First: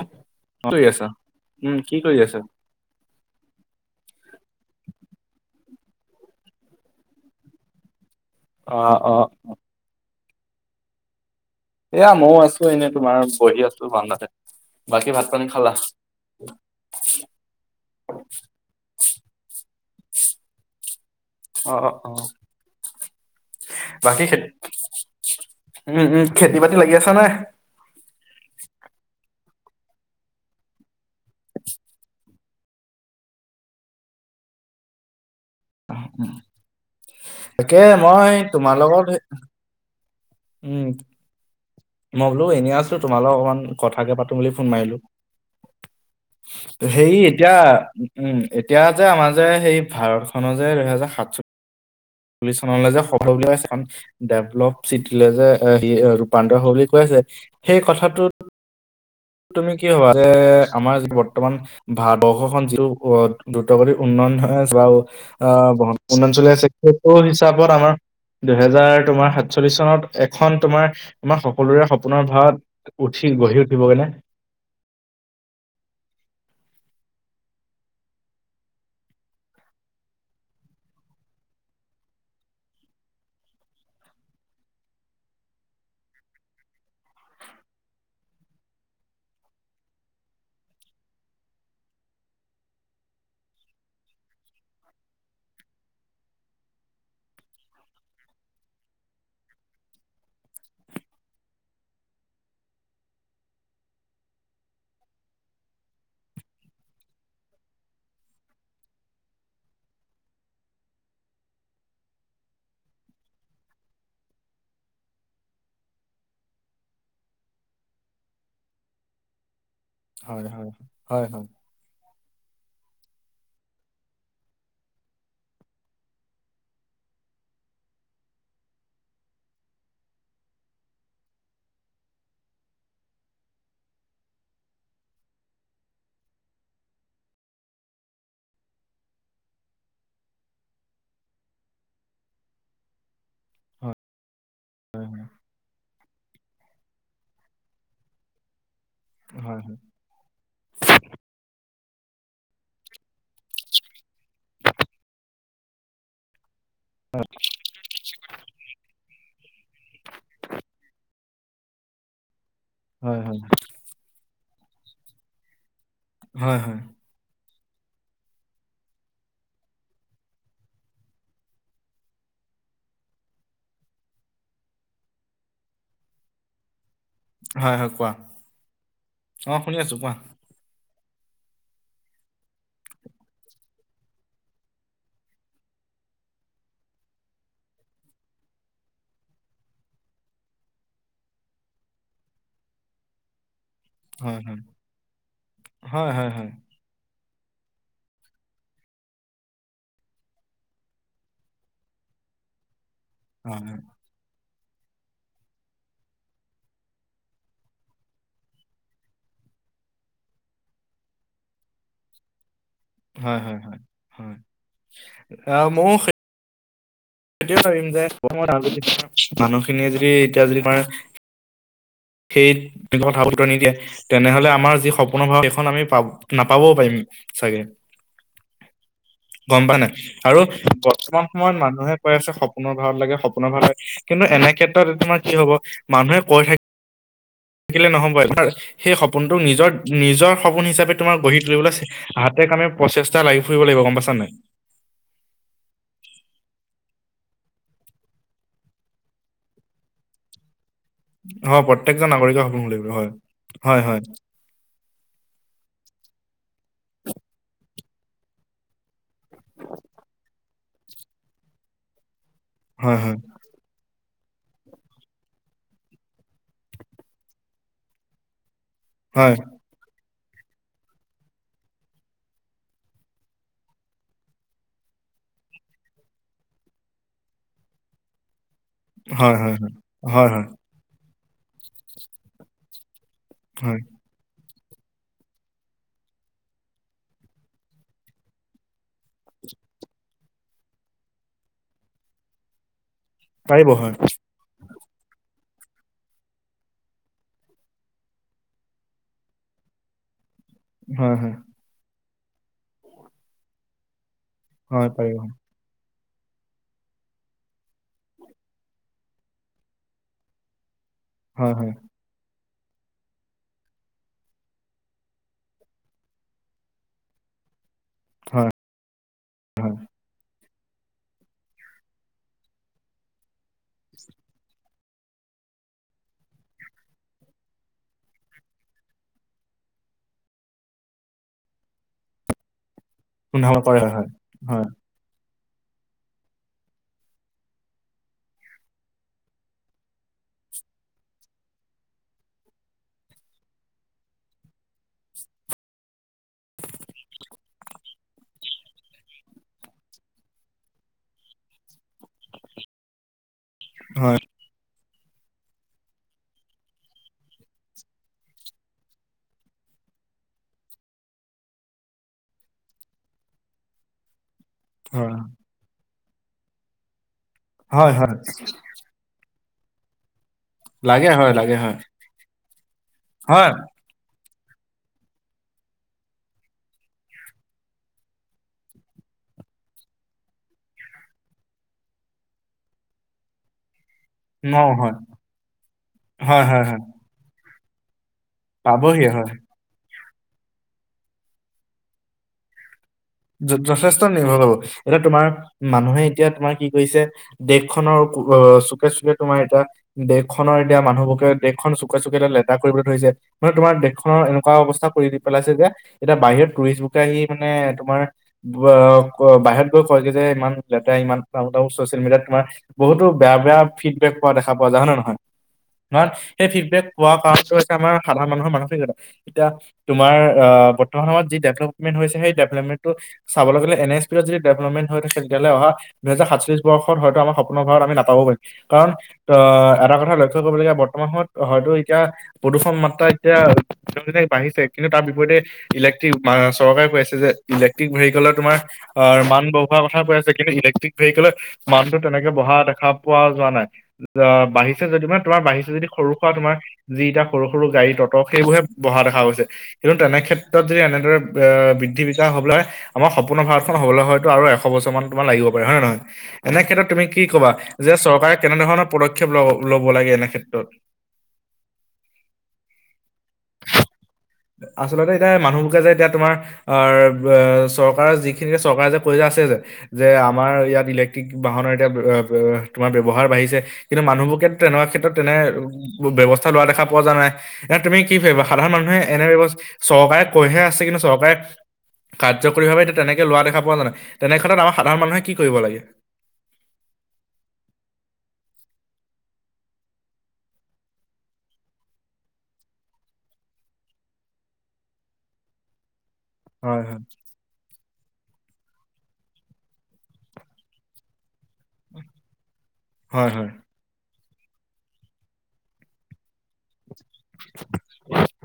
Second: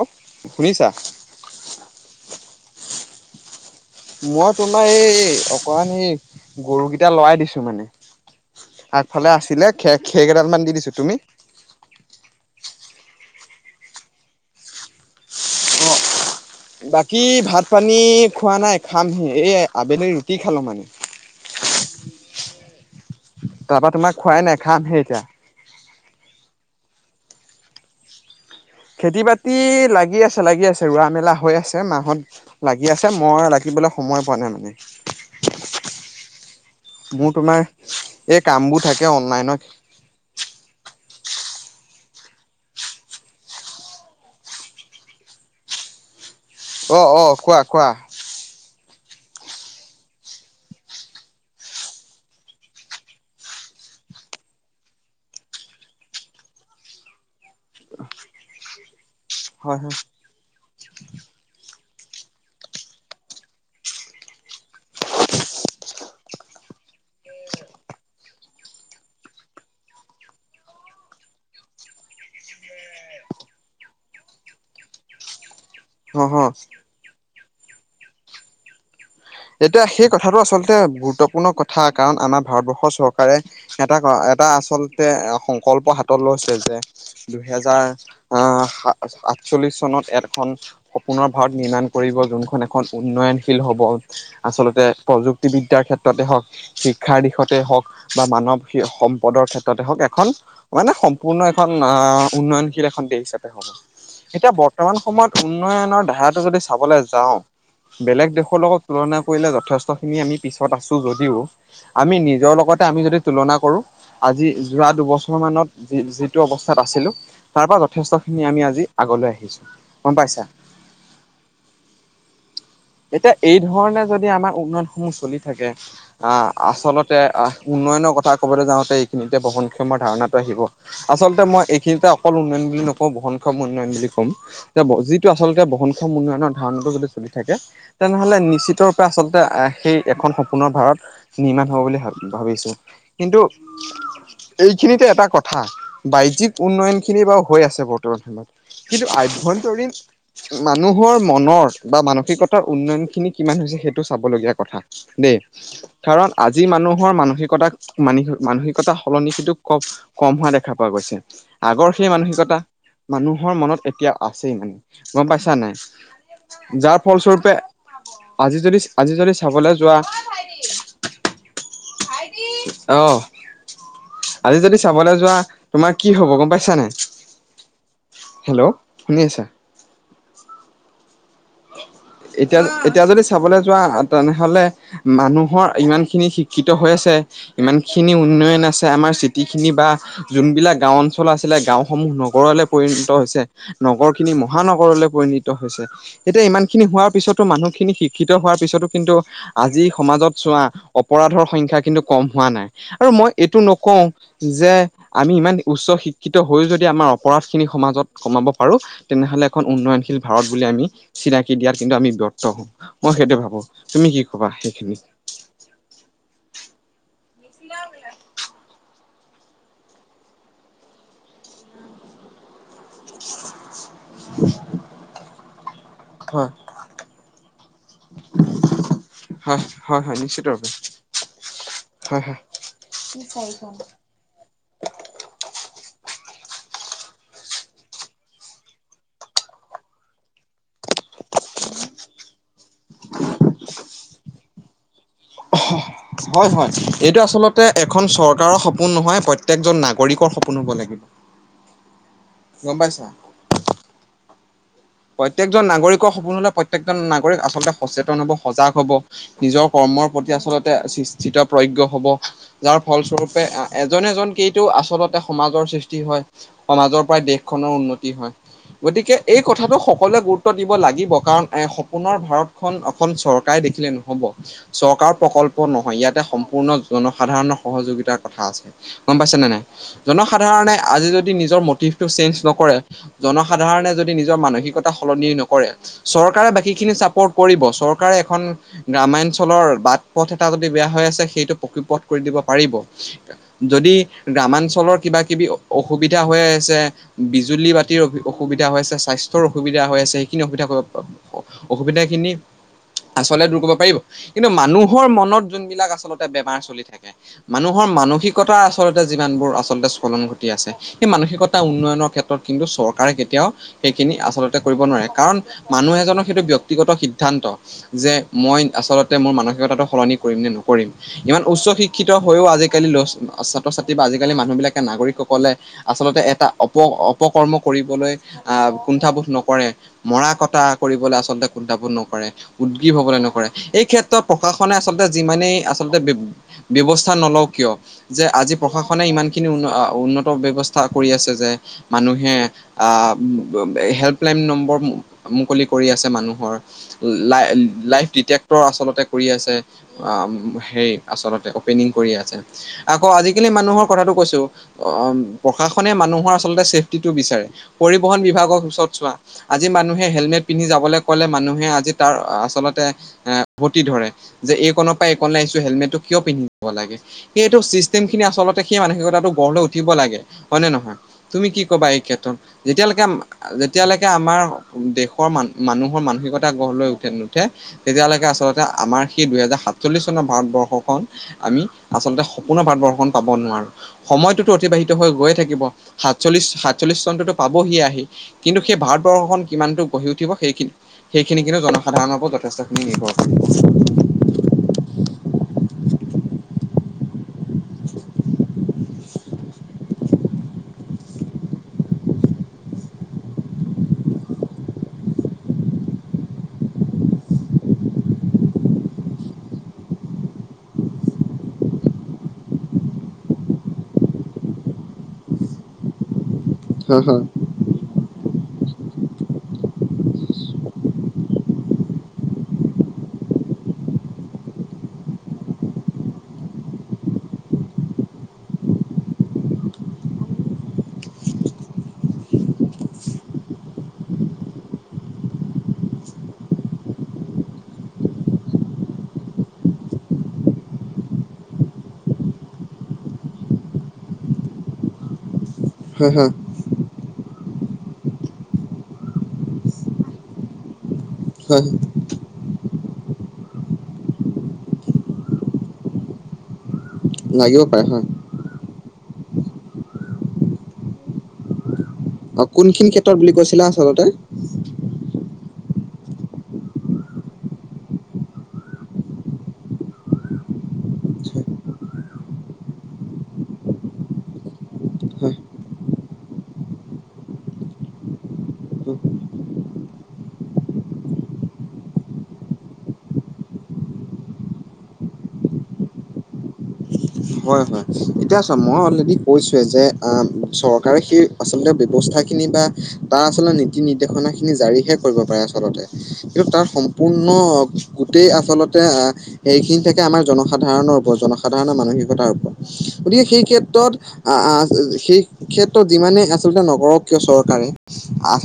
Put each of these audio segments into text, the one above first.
কি কৰি শুনিছা আছা? উম, কি কৰি আছা? মই তোমাৰ এই, অকমান এই গৰুকেইটা লৰাই দিছো মানে। অ', অ', আগফালে আছিলে খে-খেৰ কেইডাল মান দি দিছো, তুমি? এয়া মইও আছো এনেই তোমাৰ, বহি আছো বাৰন্দাতে। বাকী ভাত-পানী খালা? বাকী ভাত পানী খোৱা নাই খামহে, এই আবেলি ৰুটি খালো মানে। অ', অ', অ'। তাৰপা তোমাৰ বাকী খোৱাই খেতি নাই, খামহে এতিয়া। উম, উম, খেতি-বাতি লাগি আছনে? খেতি-বাতি লাগি আছে, লাগি আছে ৰোৱা মেলা হৈ আছে মাহত লাগি আছে, মই লাগিবলে সময় পোৱা নাই মানে। মোৰ তোমাৰ তাকে মই এই কামবোৰ তোমাৰ থাকে লগত অনলাইনত উম। মই বোলো এনেই আছো, তোমাৰ লগত অকণমান কথাকে পাতো বুলি ফোন মাৰিলো। অ সেই অ এতিয়া কোৱা কোৱা উম, এতিয়া যে আমাৰ যে সেই ভাৰত খনৰ যে দুহেজাৰ সাত চ পুলিচ চনলে যে [unintelligible] ডেভলপ চিটিলেযে সি ৰূপান্তৰ হোৱা বুলি কৈ আছে, সেই কথাটোত তুমি হয় কি হয় [unintelligible] যে আমাৰ যে বৰ্তমান ভাৰতবৰ্ষখন যিটো দ্ৰুতগতিৰ উন্নয়ন হৈ যোৱা অ' আহ বহুত উন্নয়ন চলি আছে, সেইটো হিচাপত আমাৰ দুহেজাৰ তোমাৰ সাতচল্লিশ চনত, এখন তোমাৰ আমাৰ সকলোৰে সপোনৰ ভাৰত উঠি, গহি উঠিব গৈ নে? অহ, অহ। এতিয়া সেই কথাটো আচলতে গুৰুত্বপূৰ্ণ কথা, কাৰণ আমাৰ ভাৰতবৰ্ষৰ চৰকাৰে এটা-এটা আচলতে সংকল্প হাতত লৈছে যে দুহেজাৰ আহ, আ-আশচল্লিশ চনত এখন সপোনৰ ভাৰত নিৰ্মাণ কৰিব, যোনখন এখন উন্নয়নশীল হ'ব। আচলতে প্ৰযুক্তি বিদ্যাৰ ক্ষেত্ৰতে হওক শিক্ষাৰ দিশতে হওক, বা মানৱ সম্পদৰ ক্ষেত্ৰতে হওক এখন মানে সম্পূৰ্ণ এখন আহ উন্নয়নশীল এখন দেশ হিচাপে হ এতিয়া বৰ্তমান সময়ত উন্নয়নৰ ধাৰাটো যদি চাবলৈ যাওঁ বেলেগ দেশৰ লগত তুলনা কৰিলে যথেষ্টখিনি আমি পিছত আছো যদিও আমি নিজৰ লগতে আমি যদি তুলনা কৰো আজি যোৱা দুবছৰ মানত যি যিটো অৱস্থাত আছিলো তাৰপৰা যথেষ্টখিনি আমি আজি আগলৈ আহিছোঁ। গম পাইছা হয়, হয়। হয়, হয়। এতিয়া এই ধৰণে যদি আমাৰ উন্নয়ন সমূহ চলি থাকে আহ, আচলতে উন্নয়নৰ কথা ক'বলে যাওঁতে এইখিনিতে বহনক্ষমৰ ধাৰণাটো আহিব। আচলতে মই এইখিনিতে অকল উন্নয়ন বুলি নকওঁ, বহনক্ষম উন্নয়ন বুলি কম। এতিয়া, যিটো আচলতে বহনক্ষম উন্নয়নৰ ধাৰণটো যদি চলি থাকে তেনেহ'লে নি নিশ্চিতৰূপে আচলতে আহ, সেই এখন সপোনৰ ভাৰত নিৰ্মাণ হ'ব বুলি ভাব ভাবিছোঁ। কিন্তু হয়। এইখিনিতে এটা কথা, বাহ্যিক উন্নয়ন খিনি বাৰু হৈ আছে বৰ্তমান সময়ত। কিন্তু হয় আভ্যন্তৰীণ মানুহৰ মনৰ বা মানসিকতাৰ উন্নয়নখিনি কিমান হৈছে সেইটো চাবলগীয়া কথা দে, কাৰণ আজি মানুহৰ মানসিকতা মানসিক- মানসিকতা সলনি সেইটো ক-কম হোৱা দেখা পোৱা গৈছে, আগৰ সেই মানসিকতা হয় মানুহৰ মনত এতিয়া আছেই মানে, গম পাইছা নাই হয় হয় যাৰ ফলস্বৰূপে আজি যদি আজি যদি চাবলৈ যোৱা অহ। আজি যদি চাবলে যোৱা তোমাৰ কি হব গম পাইছা নাই? হয়, হয়, কোৱা হেল্ল' শুনি আছা? অ', শুনি আছোঁ কোৱা। এতিয়া, এতিয়া যদি চাবলে যোৱা তেনেহ'লে মানুহৰ ইমানখিনি শিক্ষিত হৈ আছে ইমানখিনি উন্নয়ন আছে আমাৰ চিটিখিনি বা যোনবিলাক গাওঁ অঞ্চল আছিলে, গাওঁসমূহ নগৰলৈ পৰিণিত হৈছে। নগৰখিনি হয় হয় মহানগৰলৈ পৰিনিত হৈছে। হয় হয় হয় ইমানখিনি হোৱাৰ পিছতো মানুহখিনি শিক্ষিত হোৱাৰ পিছতো কিন্তু আজি সমাজত চোৱা অপৰাধৰ সংখ্যা কিন্তু কম হোৱা নাই আৰু মই এইটো হয় নকওঁ যে আমি ইমান উচ্চ শিক্ষিত হৈ যদি আমাৰ অপৰাধখিনি সমাজত কমাব পাৰোঁ তেনেহ'লে এখন উন্নয়নশীল ভাৰত বুলি আমি চিনাকি দিয়াৰ কিন্তু আমি ব্যৰ্থ হ'ম, মই সেইটো ভাবোঁ। তুমি কি ক'বা সেইখিনি? অ', মওঁ সে টোৱেই ভাবিম যে মানুহখিনিয়ে যদি এতিয়া যদি তোমাৰ, সেই কথা বতৰা নিদিয়ে তেনেহ'লে আমাৰ যি সপোনৰ [unintelligible] খন আমি হয় নাপাবও পাৰিম চাগে। হয় গম পা নাই হয় হয় আৰু নিশ্চিত ৰূপে বৰ্তমান সময়ত মানুহে হয় আছে হয় সপোনৰ ভাৰত লাগে সপোনৰ ভাৰত লাগে, কিন্তু এনে ক্ষেত্ৰত তোমাৰ কি হ'ব মানুহে কৈ থাক থাকিলে নহ'ব এবাৰ সেই সপোনটোক নিজৰ, নিজৰ সপোন হিচাপে তোমাৰ গঢ়ি তুলিবলৈ হাতে কামে প্ৰচেষ্টা লাগি ফুৰিব লাগিব, গম পাইছা নাই! [inaudible] হয়, হয়, এইটো আচলতে এখন চৰকাৰৰ সপোন নহয়, প্ৰত্যেকজন নাগৰিকৰ সপোন হ'ব লাগিব। অ পপ্ৰত্যেকজন নাগৰিকৰ সপোন গম লাগিব পাইছা হয়, হয়, হয়। প্ৰত্যেকজন নাগৰিকৰ সপোন হ'লে প্ৰত্যেকজন নাগৰিক আচলতে সচেতন হ'ব সজাগ হ'ব। নিজৰ কৰ্মৰ প্ৰতি আচলতে [unintelligible] হ'ব যাৰ হয় ফলস্বৰূপে এজন এজনকেইটো আচলতে সমাজৰ সৃষ্টি হয়, সমাজৰ পৰাই দেশখনৰ উন্নতি হয়। গতিকে হয় এই কথাটো সকলোৱে গুৰুত্ব দিব লাগিব কাৰণ এ, সপোনৰ ভাৰতখন এখন চৰকাৰে দেখিলে নহ'ব চৰকাৰ প্ৰকল্প নহয়, ইয়াতে সম্পূৰ্ণ জনসাধাৰণৰ সহযোগিতাৰ কথা আছে। গম হয় পাইছে নে হয় নাই? হয় হয় হয় হয় জনসাধাৰণে আজি যদি নিজৰ মটিভটো চেঞ্জ নকৰে হয় জনসাধাৰণে যদি নিজৰ মানসিকতা সলনি নকৰে, চৰকাৰে বাকীখিনি চাপৰ্ট কৰিব চৰকাৰে এখন গ্ৰাম্যাঞ্চলৰ বাট পথ এটা যদি বেয়া হৈ আছে, সেইটো পকীপথ কৰি দিব পাৰিব। পাৰিব হয় যদি গ্ৰামাঞ্চলৰ কিবা কিবি অ-অসুবিধা হৈ আছে, বিজুলী বাতিৰ অসুবিধা হৈ স্বাস্থ্যৰ অসুবিধা হৈছে, সেইখিনি হয় হয় [unintelligible] অসুবিধাখিনি আচলতে দূৰ কৰিব পাৰিব কিন্তু হয় মানুহৰ পাৰিব মনত বিলাক আচলতে বেমাৰ চলি থাকে মানুহৰ মানসিকতা আচলতে যিমানবোৰ আচলতে স্লন ঘ আছে সেই হয় মানসিকতা হয় উন্নয়নৰ ক্ষেত্ৰত কিন্তু চৰকাৰে কেতিয়াও সেইখিনি আচলতে কৰিব নোৱাৰে কাৰণ মানুহ এজনৰ সেইটো ব্য্য়ক্তিগত সিদ্ধান্ত, যে হয় মই আচলতে মোৰ মানসিকতাটো সলনি কৰিম নে নকৰিম। ইমান উচ্চ শিক্ষিত হৈও আজিকালি ছাত্ৰ ছাত্ৰী বা আজিকালি মানুহবিলাকে নাগৰিককলে, আচলতে এটা অপ-অপকৰ্ম কৰিবলৈ, আহ কুণ্ঠাবোধ নকৰে মৰা কটা কৰিবলৈ আচলতে কুণ্ঠাবোধ নকৰে। উদ্গীৱ হবলৈ নকৰে পোন্ধৰ কৰে এই হয় ক্ষেত্ৰত হয় প্ৰশাসনে আচলতে যিমানেই আচলতে ব্যৱস্থা নলওঁ কিয়, যে আজি প্ৰশাসনে ইমান খিনি উন্নত ব্যৱস্থা কৰি আছে যে, মানুহে আহ, হেল্পলাইন নম্বৰ মুকলি কৰি আছে মানুহৰ। লাই-লাইফ ডিটেক্টৰ আচলতে কৰি আছে। হে আচলতে অপেনিং কৰি আছে আকৌ আজিকালি মানুহৰ কথাটো হয় কৈছোঁ, অ প্ৰশাসনে মানুহৰ আচলতে চেফটিটো বিচাৰে পৰিবহন বিভাগৰ ওচৰত চোৱা, আজি মানুহে হেলমেট পিন্ধি যাবলৈ কলে মানুহে আজি তাৰ আচলতে, আহ, উভতি ধৰে। যে এই কোণৰ পৰা হয় এই কোণলৈ আহিছোঁ হেলমেটটো কিয় পিন্ধিব লাগে সেই এইটো হয় হয় চিষ্টেম হয় খিনি আচলতে সেই মানসিকতাটো গঢ় লৈ উঠিব লাগে হয় নে নহয় লাগে হয় তুমি লাগে কি হয় কবা এই ক্ষেত্ৰত? যেতিয়ালৈকে হয় যেতিয়ালৈকে আমাৰ দেশৰ মান মানুহৰ মানসিকতা গঢ় লৈ উঠে নুঠে তেতিয়ালৈকে আচলতে আমাৰ সেই দুহেজাৰ সাতচল্লিশ চনৰ ভাৰতবৰ্ষখন আমি আচলতে সপোনৰ ভাৰতবৰ্ষখন পাব নোৱাৰো সময়টোতো ন অতিবাহিত হয় হৈ গৈয়ে থাকিব হয় সাতচল্লিশ হয় হয় সাতচল্লিশ চনটোটো পাবহি আহি কিন্তু সেই পাবহিয়ে হয় ভাৰতবৰ্ষখন কিমানটো গঢ়ি উঠিব সেইখিনি সেইখিনি কিন্তু জনসাধাৰণৰ যথেষ্টখিনি নিৰ্ভৰ কৰে। যথেষ্ট নিৰ্ভৰ হব এতিয়া তোমাৰ মানুহে এতিয়া তোমাৰ কি কৰিছে, দেশখনৰ চুকে চুকে তোমাৰ এটা দেশখনৰ এতিয়া মানুহবোৰকে দেশখন চুকে চুকে এয়া লেতেৰা কৰিবলৈ ধৰিছে। মানে তোমাৰ দেশখনৰ এনেকুৱা অৱস্থা কৰি পেলাইছে যে এতিয়া বাহিৰত টুৰিষ্ট বুকে আহি মানে তোমাৰ বাহিৰত গৈ কয় যে যে ইমান লেতেৰা ইমান চচিয়েল মিডিয়াত তোমাৰ বহুতো বেয়া বেয়া ফিডবেক পোৱা দেখা পোৱা যায় হয় নয় নহয়? ধৰা সেই ফিডবেক হয় পোৱাৰ হয় কাৰণটো হৈছে আমাৰ সাধাৰণ মানুহৰ মানসিকতা। য়া তোমাৰ বৰ্তমান সময়ত যি ডেভেলপমেন্ট হৈছে সেই ডেভপমে চাবলৈ গ'লে এন এছ পি যদি ডেভলপমেণ্ট হৈ থাক তেতিয়াহলে অহা দুহেজাৰ সাতচল্লিছ বৰ্ষত হয়তো আমাৰ সপোনৰ ঘৰত আমি নাপাব পাৰিম। কাৰণ আহ এটা কথা লৈষ কৰিবলগীয়া বৰ্তমান সময়ত হয়তো এতিয়া প্ৰদূষণ মাত্ৰা এতিয়া দিনক দিনে বাঢ়িছে কিন্তু তাৰ বিপৰীতে, ইলেক্ট্ৰিক চৰকাৰে কৈ আছে যে, ইলেক্ট্ৰিক ভেহিককলৰ তোমাৰ মান বহোৱাৰ কথা কৈ আছে কিন্তু ইলেক্ট্ৰিক ভেহিককলত, মানটো তেনেকে বঢ়া দেখা পোৱা যোৱা নাই বাঢ়িছে যদি মানে তোমাৰ বাঢ়িছে যদি সৰু হয় খোৱা হয় তোমাৰ যিকিটা সৰু সৰু গাড়ী ততক সেইবোৰহে বহা দেখা গৈছে কিন্তু তেনেক্ষত্ৰত যদি এনে হয় [inaudible] বৃদ্ধি হব হয় আমাৰ সম্পূৰ্ণ ভাৰতখন হ'বলৈ হয়তো আৰু এশ বছৰ মান তোমাৰ লাগিব পাৰে হয় নহয়? এনে ক্ষেত্ৰত তুমি কি কবা লাগিব পাৰে যে হয়। চৰকাৰে কেনে ধৰণৰ পদক্ষেপ লব লব লাগে এনে ক্ষেত্ৰত? অ, কোনখিনি ক্ষেত্ৰত বুলি কৈছিলে আচলতে? আচলতে এতিয়া মানুহবোৰকে যে এতিয়া তোমাৰ অ, চৰকাৰৰ যিখিনিকে চৰকাৰ যে পইচা আছে যে, যে আমাৰ ইয়াত ইলেক্ট্ৰিক বাহনৰ এতিয়া তোমাৰ ব্যৱহাৰ বাঢ়িছে, কিন্তু মানুহবোৰ তেনেকুৱা ক্ষেত্ৰত তেনে হয় ব্যৱস্থা লোৱা দেখা পোৱা যোৱা নাই। এ তুমি কি ভাবিবা সাধাৰণ হয়। মানুহে এনে ব্যৱস্থা চৰকাৰে কৈহে আছে কিন্তু চৰকাৰে কাৰ্যকৰীভাৱে এতিয়া তেনেকে লোৱা দেখা পোৱায় তেনেক্ষেত্ৰত আমাৰ সাধাৰণ মানুহে কি কৰিব লাগে? হয় হয় এতিয়া চোৱা মই অলৰেডি কৈছোৱে যে চৰকাৰে সেই আচলতে ব্যৱস্থাখিনি বা তাৰ আচলতে নীতি নিৰ্দেশনা খিনি জাৰিহে কৰিব পাৰে আচলতে কিন্তু তাৰ হয় সম্পূৰ্ণ গোটেই আচলতে আহ সেইখিনি থাকে আমাৰ জনসাধাৰণৰ ওপৰত জনসাধাৰণৰ মানসিকতাৰ ওপৰত গতিকে হয় সেই হয় ক্ষেত্ৰত আহ সেই ক্ষেত্ৰত যিমানে আচলতে নকৰক চৰকাৰে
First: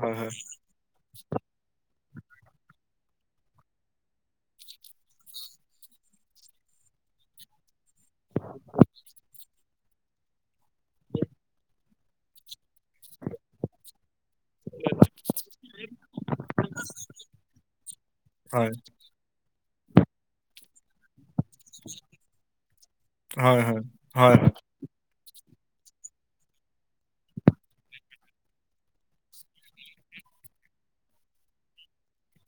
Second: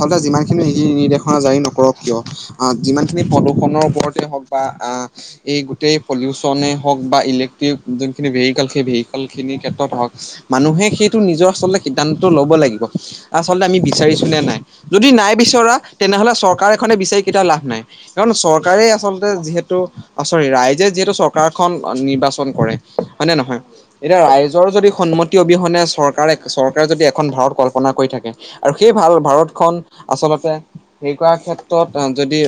হয় হয় যিমানখিনি নিৰ্দেশনা জাৰি নকৰক কিয় আহ যিমান খিনি প্ৰদূ্ষৰ ওপৰতে হওক বা আহ এই গোটেই পলিউচনে হওক বা ইলেক্ট্ৰিক যোনখিনি ভেহিকেল সেই ভেহিকে ক্ষেত্ৰত হওক মানুহে সেইটো নিজৰ আচলতে সিদ্ধান্ত লব লাগিব আচল্ততে আমি বিচাৰিছে নাই যদি নাই বিচৰা তেনেহলে চৰকাৰ এখনে বিচাৰি কেেইতিও লাভ নাই কাৰণ হয় চৰকাৰে আচলতে যিহেতু ৰাইজে যিহেতু চৰকাৰখন নিৰ্বাচন কৰে হয় ন নহয় এতিয়া ৰাইৰ ভতৰ যদি সন্মতি অবিহনে চৰকাৰে চৰকাৰে যদি এখন ভাৰত কল্পনা কৰি থাকে আৰু সেই ভাল ভাৰতখনন আচলতে সেই কৰা ক্ষেত্ৰত যদি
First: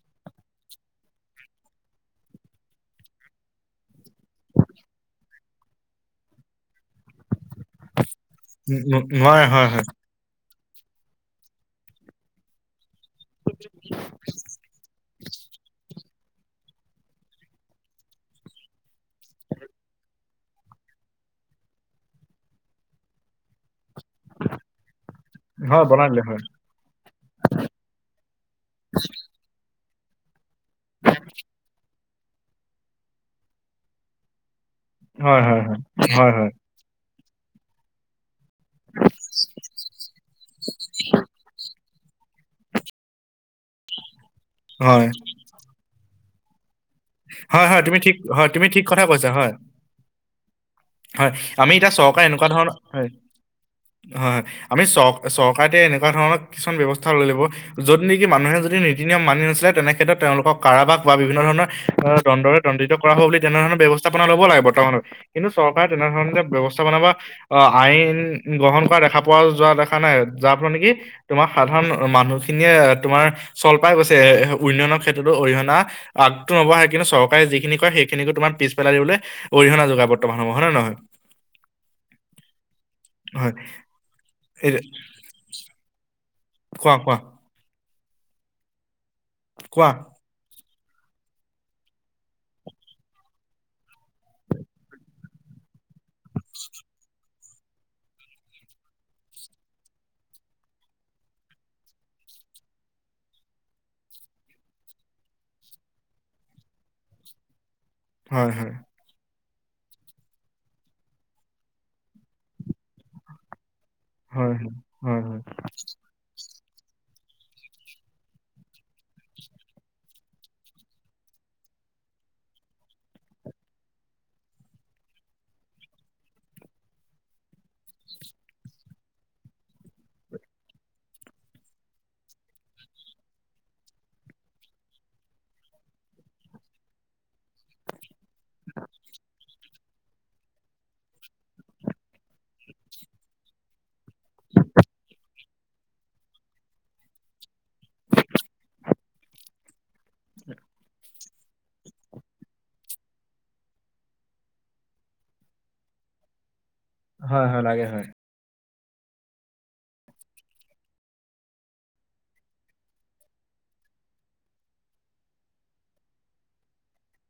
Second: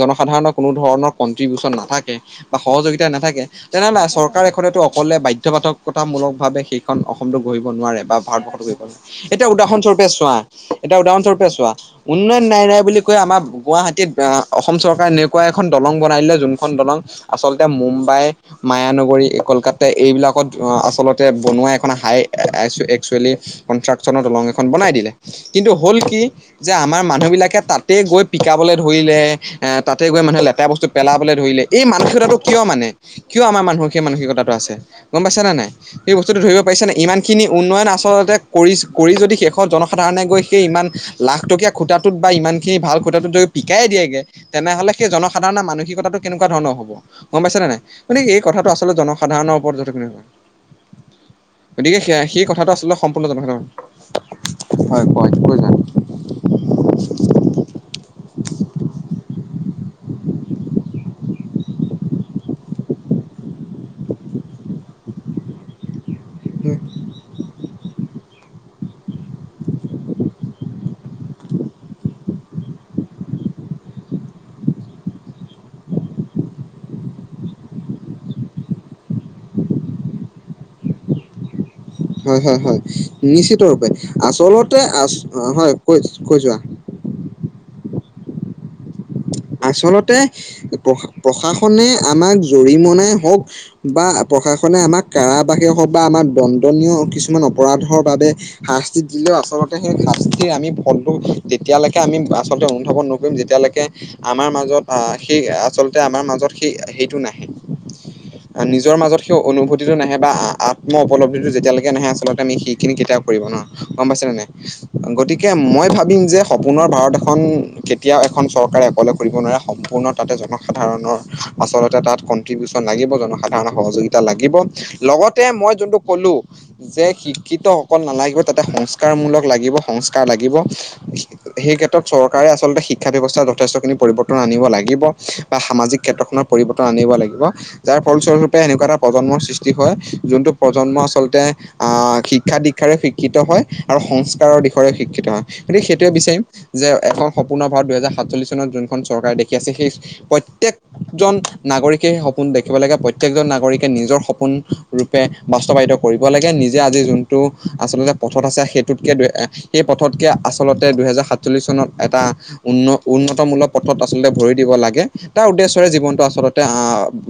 জনসাধাৰণৰ কোনো ধৰণৰ কনট্ৰিবিউচন নাথাকে বা সহযোগিতা নাথাকে তেনেহলে চৰকাৰ এখনেতো অকলে বাধ্যকতামূলক ভাৱে শেষ এখন অসমতো গঢ়িব নোৱাৰে বা ভাৰতবৰ্ষত গহিব ন- ন- নোৱাৰে এতিয়া হয় হয় উদাহৰণস্বৰূপে চোৱা এটা উদাহৰণস্বৰূপে চোৱা উন্নয়ন নাই নাই বুলি কৈ আমাৰ গুৱাহাটীত অসম চৰকাৰ এনেকুৱা এখন দলং বনাই দিলে যোনখন দলং আচলতে মুম্বাই মায়ানগৰী কলকাতা এইবিলাক আচলতে বনোৱা এখন হাই এক্সুৱেলি কনষ্ট্ৰাক্যনৰ দলং এখন বনাই দিলে। কিন্তু হয় হ'ল বনাই দিলে কি হয় যে আমাৰ মানুহ বিলাকে তাতে গৈ পিকাবলৈ ধৰিলে এ তাতে গৈ মানুহ লে লেতেৰা বস্তু পেলাবলৈ ধৰিলে এই মানসিকতাটো কিয় মানে কিয় আমাৰ মানুহৰ সেই মানসিকতাটো আছে? গম পাইছ হয় নে হয় নাই? হয় সেই হয় বস্তুটো হয় ধৰিব পাৰিছা নে নাই ইমান খিনি উন্নয়ন আচলতে কৰি কৰি যদি শেষত জনসাধাৰণে গৈ সেই ইমান লাখ টকীয়া খূটাটোত বা ইমানখিনি ভাল খূটাটোত যদি পিকায়ে দিয়েগৈ তেনেহ'লে সেই হয় জনসাধাৰণৰ মানসিকতাটো কেনেকুৱা ধৰণৰ হব? গম পাইছা হয়, না নাই হয়। তুমি ঠিক গতিকে এই হয়, তুমি কথাটো ঠিক আচলতে কথা কৈছা। হয়, জনসাধাৰণৰ ওপৰত হয়। আমি এতিয়া গতিকে সেয়া চৰকাৰে সেই এনেকুৱা ধৰণৰ কথাটো আচলতে সম্পূৰ্ণ জনসাধাৰণ হয় হয় আমি হয় চ- কয় কৈ চৰকাৰটোৱে যোৱা এনেকুৱা ধৰণৰ কিছুমান ব্যৱস্থা লৈ ল'ব য'ত নেকি মানুহে যদি নীতি নিয়ম মানি নচলে তেনেক্ষেত্ৰত তেওঁলোকৰ কাৰাবাস বা বিভিন্ন ধৰণৰ অ দণ্ডৰে দণ্ডিত কৰা হব বুলি তেনে ধৰণৰ ব্যৱস্থাপনা ল'ব লাগে বৰ্তমানলৈ কিন্তু চৰকাৰে তেনেধৰণে ব্যৱস্থা [unintelligible] আইন গ্ৰহণ কৰা দেখা পোৱা যোৱা দেখা নাই যাৰ ফলত নেকি তোমাৰ সাধাৰণ মানুহ খিনিয়ে তোমাৰ চল পাই গৈছে উন্নয়নৰ ক্ষেত্ৰতো অৰিহণা আগটো নবঢ়ায়। কিন্তু চকাৰে যিখিনি ক সেইখিনিকো তোমাৰিছ পেলাই দিবলৈ অৰিহণা যোগা বৰ্তমান হ'ব হয় নহয় হয় হয় হয় হয়, নিশ্চিত ৰূপে এই আচলতে আ হয় কৈ কৈ যোৱা কোৱা কোৱা কোৱা। আচলতে প্ৰশা প্ৰশাসনে আমাক জৰিমনাই হওক বা প্ৰশাসনে আমাক কাৰাবাসে হওক বা আমাৰ দন্দনীয় কিছুমান অপৰাধৰ বাবে শাস্তি দিলেও আচলতে সেই শাস্তিৰ আমি ফলটো তেতিয়ালৈকে আমি আচলতে অনুভৱ ন ম যেতিয়ালৈকে আমাৰ মাজত সেই আচলতে আমাৰ মাজত সেই সেইটো নাহে হয়, আৰু হয়। নিজৰ মাজত সেই অনুভূতিটো নাহে বা আম্ম উপলব্ধিটো যেতিয়ালৈকে নাহে, আচলতে আমি সেইখিনি কেতিয়াও কৰিব নোৱাৰো। গম পাইছেনে নাই? হয়, হয়। হয়, হয়। গতিকে মই ভাবিম যে সপোনৰ ভাৰত এখন কেতিয়াও এখন চৰকাৰে অকলে কৰিব নোৱাৰে সম্পূৰ্ণ তাতে জনসাধাৰণৰ, আচলতে তাত কন্ট্ৰিবিউচন লাগিব, জনসাধাৰণৰ সহযোগি তা লাগিব, লগতে মই যোনটো কলো যে শিক্ষিত অকল নালাগিব তাতে, সংস্কাৰমূলক লাগিব, সংস্কাৰ লাগিব। সেই ক্ষেত্ৰত চৰকাৰে আচলতে শিক্ষা ব্যৱস্থাৰ যথেষ্টখিনি পৰিৱৰ্তন আনিব লাগিব বা সামাজিক ক্ষেত্ৰখনৰ পৰিৱৰ্তন আনিব লাগিব। যাৰ ফলস্বৰূপে এনেকুৱা এটা প্ৰজন্মৰ সৃষ্টি হয়, যোনটো প্ৰজন্ম আচলতে আ, শিক্ষা দীক্ষাৰে শিক্ষিত হয়। আৰু সংস্কাৰৰ দিশৰেও শিক্ষিত হয়, গতিকে সেইটোৱে বিচাৰিম যে এখন সস্পূৰ্ণ ভাৰত দুহেজাৰ সাতচল্লিশ যোনখন চৰকাৰ দেখি আছে, সেই প্ৰত্যেক জন নাগৰিকে সপোন দেখিব লাগে। প্ৰত্যেকজন নাগৰিকে নিজৰ সপোন ৰূপে বাস্তৱায়িত কৰিব লাগে। নিজে আজি যোনটো হয়, হয়, লাগে হয়। আচলতে পথত আছে, সেইটোতকৈ দু সেই পথতকৈ আচলতে দুহেজাৰ সাতচল্লিছ চনত এটা উন্ন উন্নত মূলক পথত আচলতে ভৰি দিব লাগে। তাৰ উদ্দেশ্যয়ৰে জীৱনটো আচলতে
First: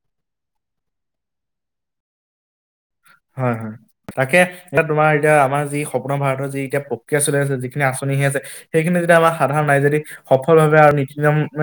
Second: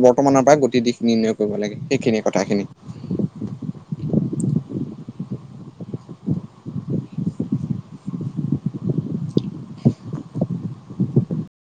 বৰ্তমানৰপৰা গতি দিশ নিৰ্ণয় কৰিব লাগে, সেইখিনিয়ে কথাখিনি। হয় হয়। তাকে, এতিয়া তোমাৰ এতিয়া আমাৰ যি সপোনৰ ভাৰতৰ যি এতিয়া প্ৰক্ৰিয়া চলি আছে, যিখিনি আঁচনি আহি আছে সেইখিনি যদি আমাৰ সাধাৰণ নাই যদি, সফল ভাৱে আৰু নীতি নিয়মৰ